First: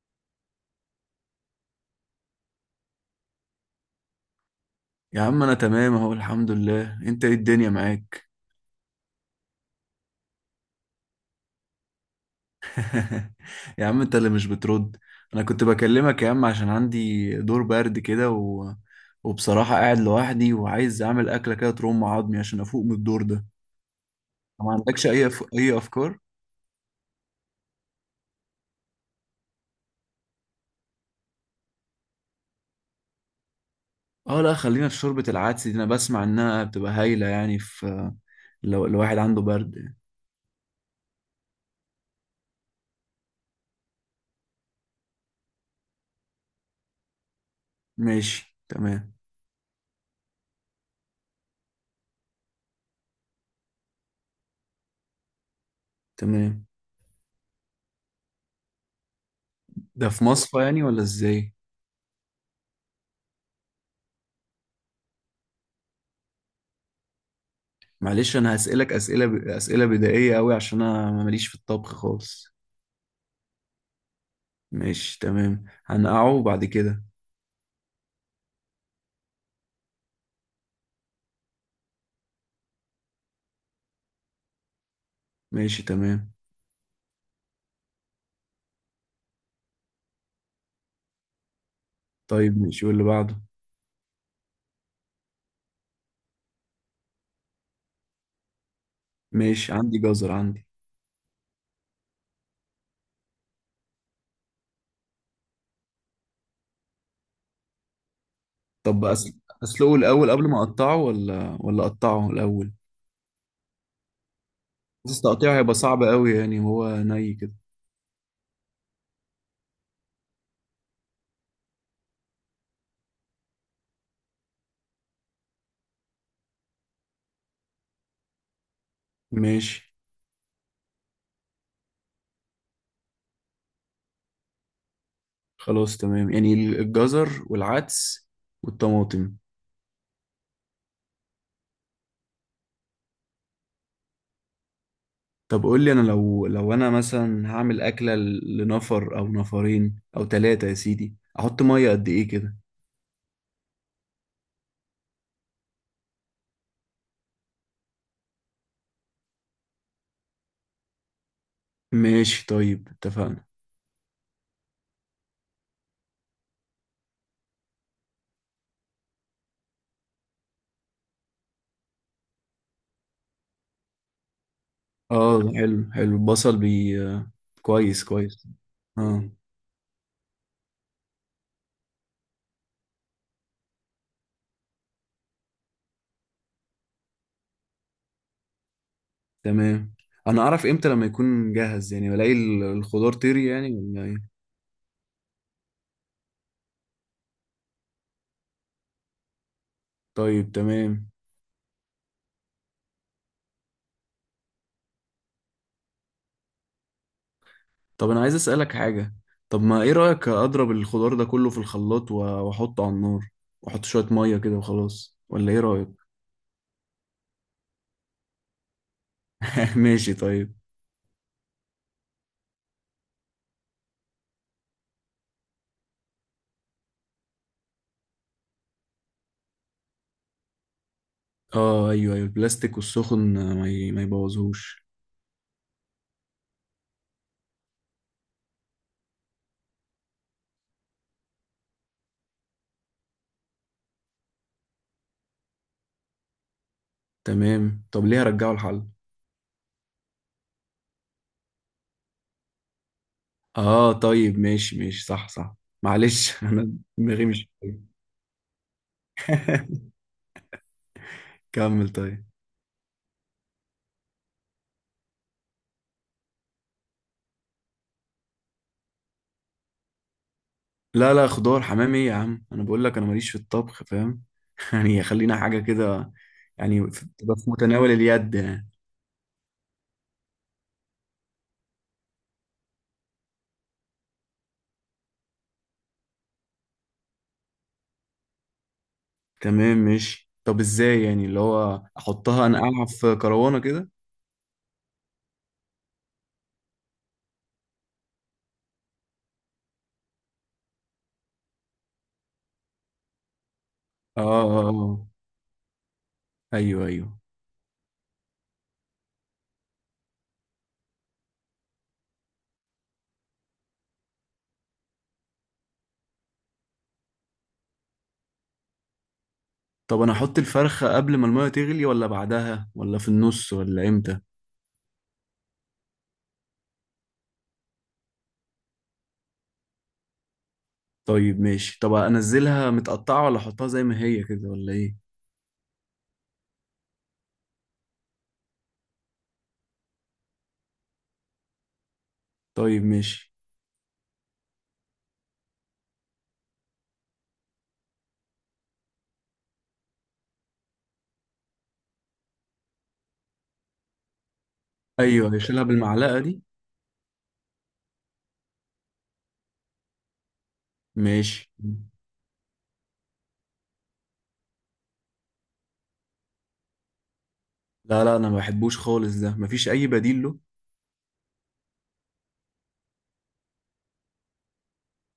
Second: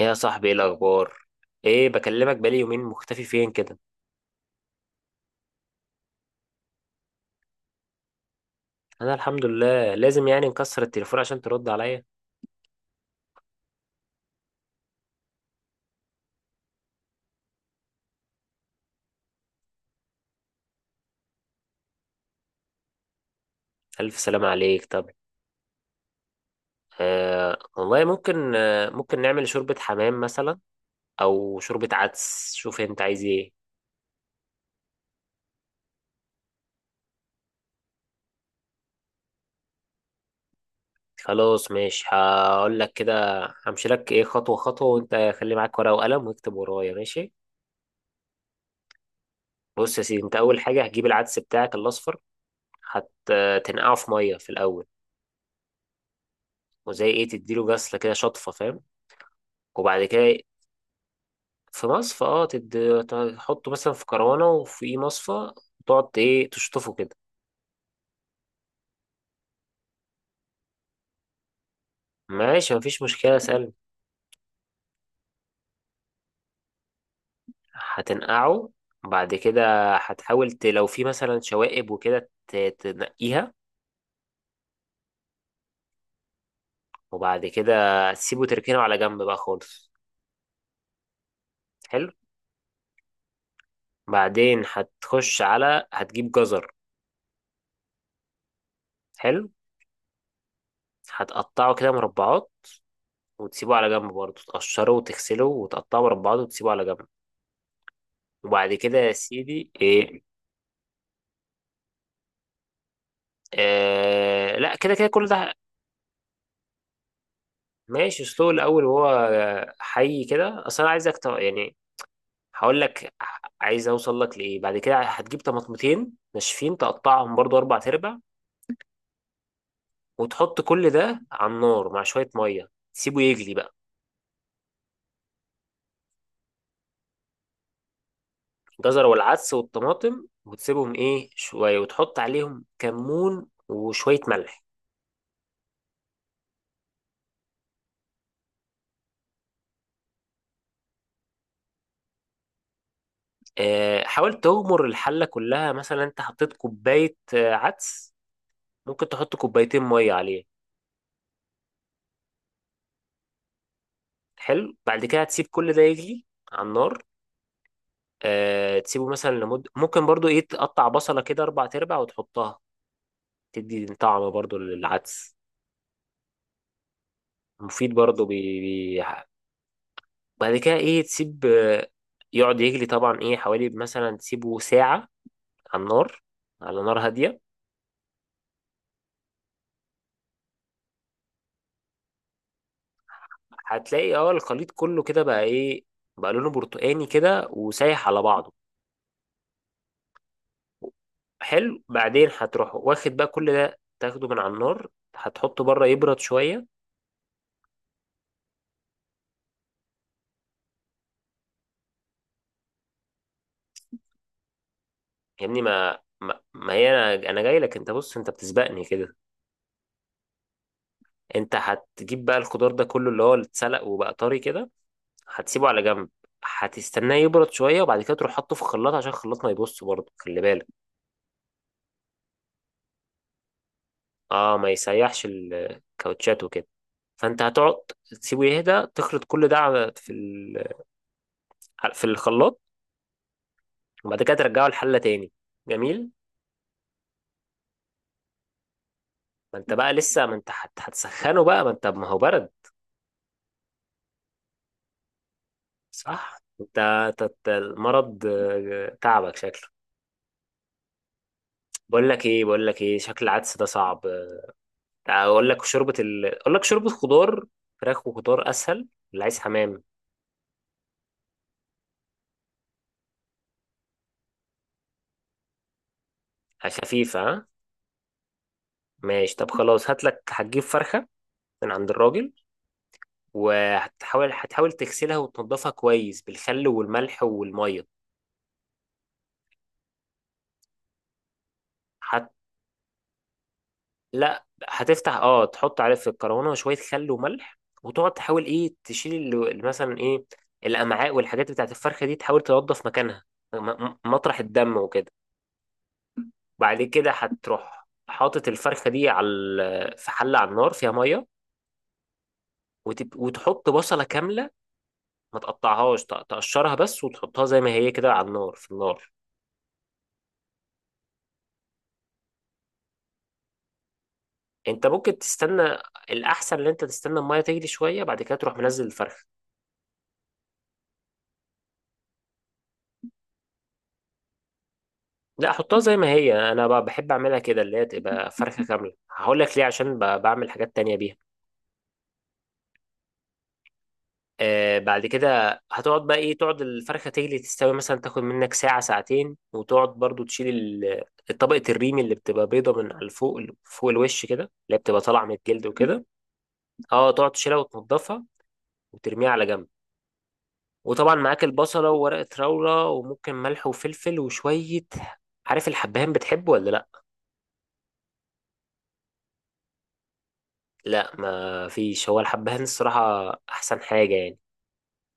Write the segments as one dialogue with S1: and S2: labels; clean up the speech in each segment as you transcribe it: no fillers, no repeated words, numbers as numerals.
S1: ايه يا صاحبي، ايه الاخبار؟ ايه، بكلمك بقالي يومين، مختفي فين كده؟
S2: يا عم انا تمام اهو، الحمد لله. انت ايه؟ الدنيا معاك؟
S1: انا الحمد لله. لازم يعني نكسر التليفون عشان ترد عليا.
S2: يا عم انت اللي مش بترد. انا كنت بكلمك يا عم عشان عندي دور برد كده وبصراحة قاعد لوحدي وعايز اعمل اكلة كده ترم عظمي عشان افوق من الدور ده.
S1: الف سلام
S2: ما
S1: عليك.
S2: عندكش
S1: طب
S2: اي اي افكار؟
S1: آه والله ممكن، آه ممكن نعمل شوربة حمام مثلا، او شوربة عدس. شوف انت عايز ايه.
S2: اه لا، خلينا في شوربة العدس دي، انا بسمع انها بتبقى هايلة يعني في لو الواحد عنده برد يعني.
S1: خلاص ماشي، هقول لك كده. همشي لك ايه خطوة خطوة، وانت خلي معاك ورقة وقلم واكتب ورايا، ماشي؟
S2: ماشي تمام.
S1: بص يا سيدي، انت اول حاجة هتجيب العدس بتاعك الاصفر، هتنقعه في مية في الاول،
S2: تمام.
S1: وزي ايه تديله غسلة كده، شطفة، فاهم؟ وبعد
S2: ده في
S1: كده
S2: مصفى يعني ولا ازاي؟
S1: في مصفى، اه. تحطه مثلا في كروانة وفي مصفى، وتقعد ايه تشطفه كده.
S2: معلش انا هسألك اسئله بدائيه قوي عشان انا ماليش في الطبخ خالص.
S1: ماشي، مفيش مشكلة، سهل.
S2: ماشي تمام، هنقعه بعد كده.
S1: هتنقعه بعد كده، هتحاول لو في مثلا شوائب وكده تنقيها.
S2: ماشي تمام.
S1: وبعد كده تسيبه، تركنه على جنب بقى خالص. حلو.
S2: طيب ماشي، واللي بعده؟
S1: بعدين هتخش على، هتجيب جزر. حلو.
S2: ماشي، عندي جزر عندي.
S1: هتقطعه كده مربعات وتسيبه على جنب، برضه تقشره وتغسله وتقطعه مربعات وتسيبه على جنب. وبعد كده
S2: طب
S1: يا سيدي
S2: اسلقه
S1: ايه،
S2: الاول قبل ما اقطعه ولا اقطعه الاول؟
S1: آه لا كده كده
S2: بس
S1: كل ده.
S2: تقطيعه هيبقى صعب قوي، يعني هو ني كده.
S1: ماشي، سلو الاول وهو حي كده، اصل انا عايزك يعني هقول لك عايز اوصل لك لايه. بعد كده هتجيب طماطمتين ناشفين، تقطعهم برضو اربع تربع،
S2: ماشي.
S1: وتحط كل ده على النار مع شويه ميه، تسيبه يجلي بقى.
S2: خلاص تمام، يعني الجزر والعدس
S1: الجزر
S2: والطماطم.
S1: والعدس والطماطم، وتسيبهم ايه شويه، وتحط عليهم كمون وشويه ملح.
S2: طب قول لي انا، لو انا مثلا هعمل اكله لنفر او نفرين او ثلاثه يا سيدي، احط ميه قد ايه كده؟
S1: آه حاول تغمر الحله كلها، مثلا انت حطيت كوبايه عدس، ممكن تحط كوبايتين ميه عليه.
S2: ماشي طيب، اتفقنا.
S1: حلو، بعد كده هتسيب كل ده يغلي على النار. آه تسيبه مثلا لمدة، ممكن برضو ايه تقطع بصلة كده اربع ارباع وتحطها، تدي طعم برضو للعدس.
S2: اه حلو حلو، البصل بي آه،
S1: مفيد
S2: كويس
S1: برضو
S2: كويس. اه.
S1: بعد كده ايه تسيب يقعد يغلي. طبعا ايه حوالي مثلا تسيبه ساعة على النار، على نار هادية.
S2: تمام. انا اعرف امتى لما يكون جاهز؟ يعني بلاقي الخضار طري يعني ولا
S1: هتلاقي اه
S2: ايه؟
S1: الخليط كله كده بقى ايه، بقى لونه برتقاني كده وسايح على بعضه.
S2: طيب تمام.
S1: حلو، بعدين هتروح واخد بقى كل ده، تاخده من على النار، هتحطه بره يبرد شوية.
S2: طب انا عايز اسالك حاجه. طب ما ايه رايك اضرب الخضار ده كله في الخلاط واحطه على النار، واحط شويه ميه كده وخلاص؟
S1: يا
S2: ولا ايه
S1: ابني،
S2: رايك؟
S1: ما هي انا جاي لك. انت بص، انت بتسبقني كده.
S2: ماشي طيب.
S1: انت هتجيب بقى الخضار ده كله اللي هو اللي اتسلق وبقى طري كده، هتسيبه على جنب، هتستناه يبرد شويه، وبعد كده تروح حاطه في الخلاط، عشان الخلاط ما يبص برضه، خلي بالك.
S2: اه ايوه ايوه، البلاستيك والسخن ما
S1: اه ما
S2: يبوظهوش.
S1: يسيحش الكاوتشات وكده. فانت هتقعد تسيبه يهدى، تخلط كل ده في الخلاط، وبعد كده ترجعه الحله تاني. جميل.
S2: تمام. طب ليه رجعوا الحل؟
S1: ما انت بقى لسه، ما انت هتسخنه بقى، ما انت ما هو برد.
S2: اه طيب ماشي ماشي، صح صح.
S1: صح؟
S2: معلش انا
S1: انت
S2: دماغي
S1: أنت
S2: مش.
S1: المرض تعبك شكله.
S2: كمل
S1: بقول
S2: طيب.
S1: لك ايه، بقول لك ايه، شكل العدس ده صعب، اقول لك اقول لك شوربه خضار، فراخ وخضار اسهل. اللي عايز حمام
S2: لا لا، خضار حمام ايه يا عم، انا بقول لك انا ماليش في الطبخ فاهم. يعني خلينا حاجه كده، يعني
S1: خفيفه،
S2: تبقى
S1: ها
S2: في متناول اليد يعني.
S1: ماشي. طب خلاص هات لك، هتجيب فرخه من عند الراجل، وهتحاول تغسلها وتنضفها كويس بالخل والملح والميه.
S2: تمام ماشي. طب ازاي يعني اللي هو
S1: هت...
S2: احطها، انقعها في كروانه كده؟
S1: لا هتفتح، اه تحط عليه في الكرونه شويه خل وملح، وتقعد تحاول ايه تشيل مثلا ايه الامعاء والحاجات بتاعت الفرخه دي، تحاول تنضف مكانها، م-
S2: اه
S1: مطرح
S2: اه،
S1: الدم
S2: آه.
S1: وكده. بعد
S2: ايوه
S1: كده
S2: ايوه.
S1: هتروح حاطط الفرخة دي على في حلة على النار فيها مية، وتحط بصلة كاملة، ما تقطعهاش، تقشرها بس وتحطها زي ما هي كده على النار، في النار.
S2: طب انا احط الفرخة قبل ما المية تغلي ولا بعدها ولا في النص ولا امتى؟
S1: انت ممكن تستنى، الأحسن ان انت تستنى المية تغلي شوية، بعد كده تروح منزل الفرخة.
S2: طيب ماشي. طب انزلها متقطعة ولا احطها زي ما هي كده ولا ايه؟
S1: لا حطها زي ما هي، انا بحب اعملها كده، اللي هي تبقى فرخة كاملة. هقول لك ليه، عشان بعمل حاجات تانية بيها.
S2: طيب ماشي.
S1: آه بعد كده هتقعد بقى ايه، تقعد الفرخة تجلي تستوي، مثلا تاخد منك ساعة ساعتين، وتقعد برضو تشيل الطبقة الريم اللي بتبقى بيضة من على فوق فوق الوش كده، اللي هي بتبقى طالعة
S2: ايوه
S1: من
S2: أيوه، اشيلها
S1: الجلد وكده.
S2: بالمعلقة دي.
S1: اه تقعد تشيلها وتنضفها وترميها على جنب. وطبعا معاك
S2: ماشي.
S1: البصلة وورقة راولة وممكن ملح وفلفل وشوية. عارف الحبهان، بتحبه ولا لا؟
S2: لا لا، انا ما بحبوش خالص، ده مفيش اي بديل له؟
S1: لا ما فيش. هو الحبهان الصراحة احسن حاجة يعني،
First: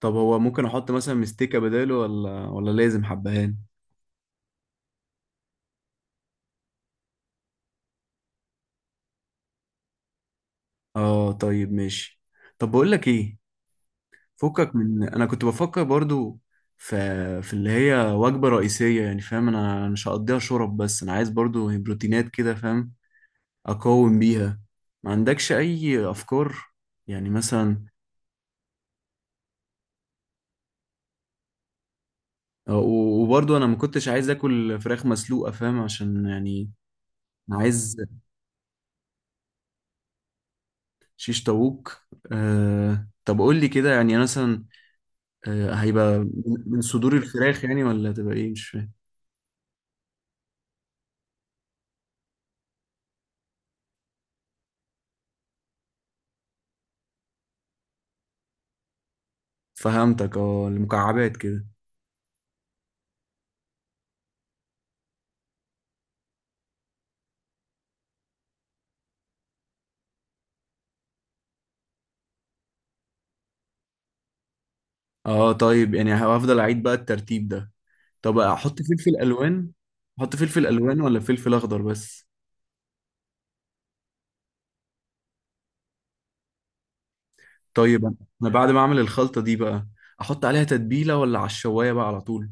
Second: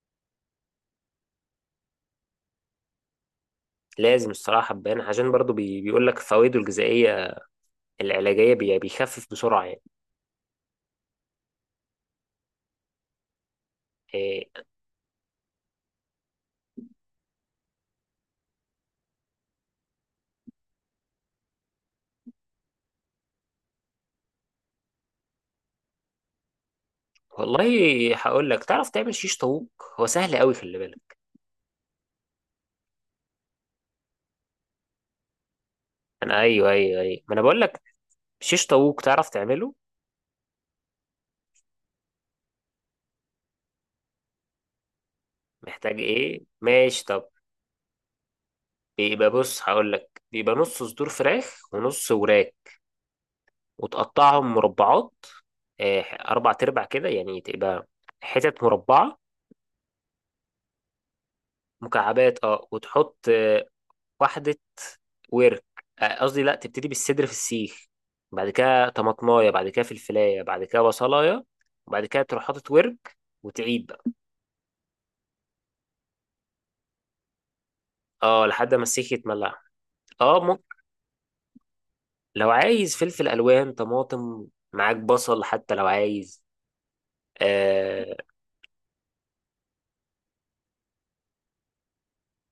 S2: طب هو ممكن احط مثلا مستكة بداله ولا لازم حبهان؟
S1: لازم الصراحة حبهان، عشان برضو بي بيقول لك فوائده الغذائية العلاجية، بيخفف بسرعة يعني.
S2: اه طيب ماشي. طب بقول لك ايه؟
S1: إيه؟
S2: فكك من، انا كنت بفكر برضو في اللي هي وجبة رئيسية يعني، فاهم؟ انا مش هقضيها شرب بس، انا عايز برضو بروتينات كده، فاهم؟ اقاوم بيها. ما عندكش اي افكار؟ يعني
S1: والله
S2: مثلا.
S1: هقول لك، تعرف تعمل شيش طاووق؟ هو سهل قوي، خلي بالك.
S2: وبرضو انا ما كنتش عايز اكل فراخ مسلوقة، فاهم؟ عشان
S1: انا ايوه
S2: يعني
S1: ايوه ايوه، ما انا
S2: انا
S1: بقول لك
S2: عايز
S1: شيش طاووق، تعرف تعمله؟
S2: شيش طاووق. أه طب قول لي كده يعني مثلا. أه
S1: محتاج
S2: هيبقى
S1: ايه،
S2: من
S1: ماشي
S2: صدور
S1: طب.
S2: الفراخ يعني ولا هتبقى ايه؟ مش فاهم.
S1: بيبقى بص هقول لك، بيبقى نص صدور فراخ ونص وراك، وتقطعهم مربعات، إيه اربع تربع كده، يعني تبقى حتت مربعة.
S2: فهمتك، اه المكعبات كده.
S1: مكعبات اه. وتحط واحدة ورك، قصدي لا، تبتدي بالصدر في السيخ، بعد كده طماطمايه، بعد كده فلفلايه، بعد كده بصلايه، وبعد كده تروح حاطط ورك، وتعيد بقى.
S2: اه طيب، يعني هفضل اعيد بقى الترتيب ده. طب
S1: اه لحد ما
S2: احط
S1: السيخ
S2: فلفل
S1: يتملع.
S2: الوان؟ احط
S1: اه
S2: فلفل
S1: ممكن،
S2: الوان ولا فلفل اخضر بس؟
S1: لو عايز فلفل الوان، طماطم، معاك بصل حتى لو عايز،
S2: طيب
S1: آه.
S2: انا بعد ما اعمل الخلطة دي بقى، احط عليها تتبيلة ولا على الشواية بقى على طول؟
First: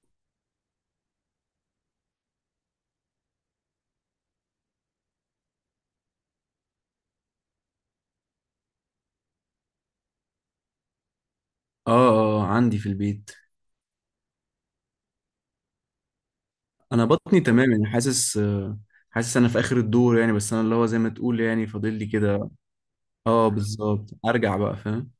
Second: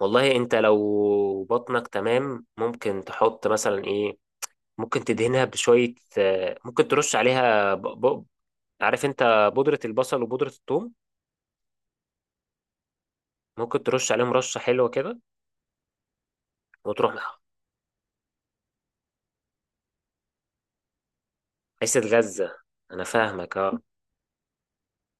S1: والله انت لو بطنك تمام، ممكن تحط مثلا ايه، ممكن تدهنها بشوية آه، ممكن ترش عليها عارف انت بودرة البصل وبودرة الثوم،
S2: اه اه عندي في البيت.
S1: ممكن ترش عليهم رشة حلوة كده،
S2: انا
S1: وتروح.
S2: بطني تمام يعني، حاسس حاسس انا في اخر الدور يعني، بس انا اللي هو زي ما تقول يعني فاضل
S1: حتة
S2: لي كده.
S1: غزة، أنا
S2: اه
S1: فاهمك أه.
S2: بالظبط، ارجع بقى فاهم.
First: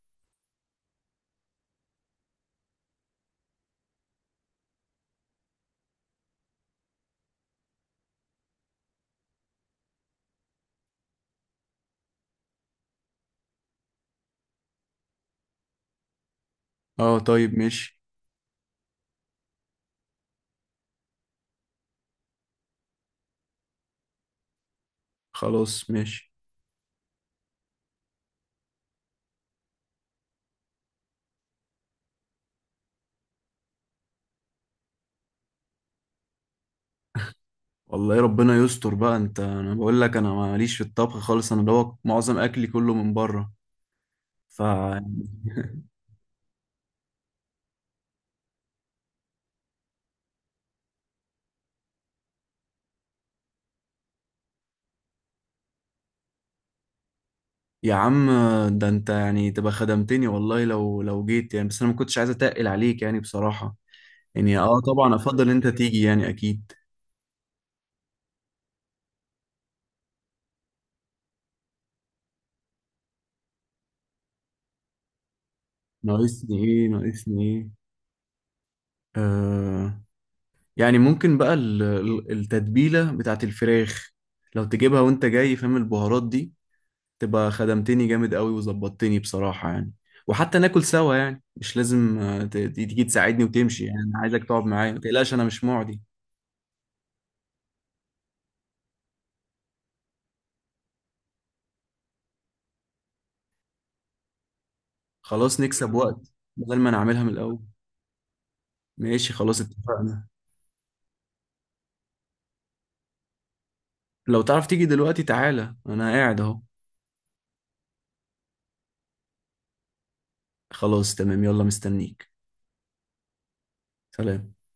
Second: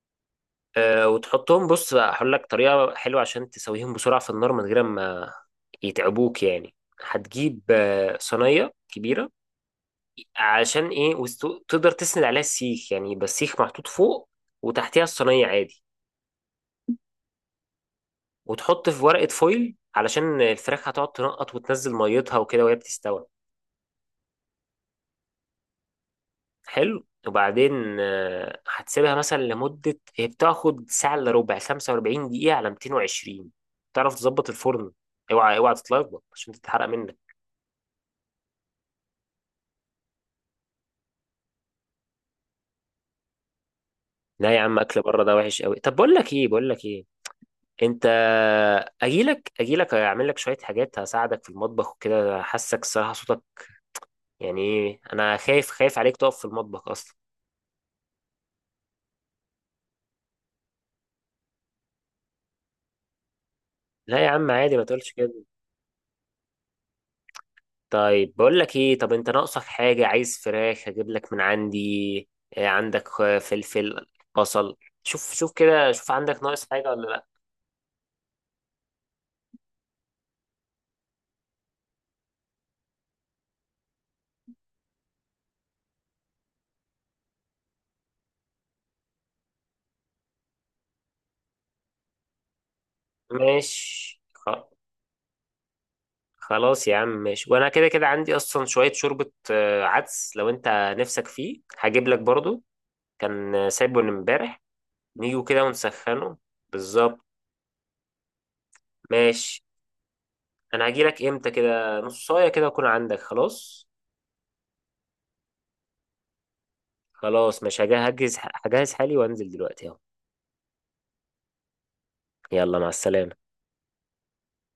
S1: وتحطهم، بص بقى هقول لك طريقة حلوة عشان تسويهم بسرعة في النار، من غير ما يتعبوك يعني. هتجيب صينية كبيرة، عشان إيه وتقدر تسند عليها السيخ، يعني يبقى السيخ محطوط فوق وتحتها الصينية عادي.
S2: اه طيب ماشي.
S1: وتحط في ورقة فويل، علشان الفراخ هتقعد تنقط وتنزل ميتها وكده وهي بتستوي.
S2: خلاص ماشي.
S1: حلو، وبعدين هتسيبها مثلا لمدة، هي بتاخد ساعة إلا ربع، 45 دقيقة على 220. تعرف تظبط الفرن، اوعى اوعى تتلخبط عشان تتحرق منك.
S2: والله ربنا يستر بقى، انت انا بقول لك انا ماليش في الطبخ خالص، انا دوت معظم اكلي كله من بره.
S1: لا يا
S2: ف
S1: عم، اكل بره ده وحش قوي. طب بقول لك ايه، بقول لك ايه، انت، اجيلك اعمل لك شوية حاجات، هساعدك في المطبخ وكده، حاسك الصراحة صوتك يعني ايه، انا خايف عليك تقف في المطبخ اصلا.
S2: يا عم، ده انت يعني تبقى خدمتني والله، لو جيت يعني، بس انا ما كنتش عايز اتقل عليك يعني بصراحة.
S1: لا يا عم
S2: يعني
S1: عادي،
S2: اه
S1: ما تقولش
S2: طبعا
S1: كده.
S2: افضل انت تيجي يعني اكيد.
S1: طيب بقول لك ايه، طب انت ناقصك حاجة؟ عايز فراخ، هجيب لك من عندي. إيه عندك فلفل، بصل، شوف شوف كده، شوف عندك
S2: ناقصني
S1: ناقص
S2: ايه؟
S1: حاجة ولا لا.
S2: ناقصني ايه؟ آه. يعني ممكن بقى التتبيلة بتاعت الفراخ لو تجيبها وانت جاي، فاهم؟ البهارات دي تبقى خدمتني جامد قوي وظبطتني بصراحة يعني. وحتى ناكل سوا يعني، مش لازم تيجي تساعدني وتمشي يعني، انا
S1: ماشي
S2: عايزك تقعد معايا، ما تقلقش انا مش معدي.
S1: خلاص يا عم ماشي. وانا كده كده عندي اصلا شوية شوربة عدس، لو انت نفسك فيه هجيب لك برضو، كان سايبه من امبارح، نيجوا
S2: خلاص
S1: كده
S2: نكسب وقت،
S1: ونسخنه.
S2: بدل ما نعملها
S1: بالظبط.
S2: من الأول. ماشي خلاص
S1: ماشي.
S2: اتفقنا.
S1: انا هجي لك امتى، كده نص ساعة كده اكون عندك، خلاص.
S2: لو تعرف تيجي دلوقتي تعالى، أنا قاعد أهو.
S1: خلاص مش هجهز، هجهز حالي وانزل دلوقتي اهو.
S2: خلاص تمام، يلا مستنيك.
S1: يلا مع السلامة.
S2: سلام.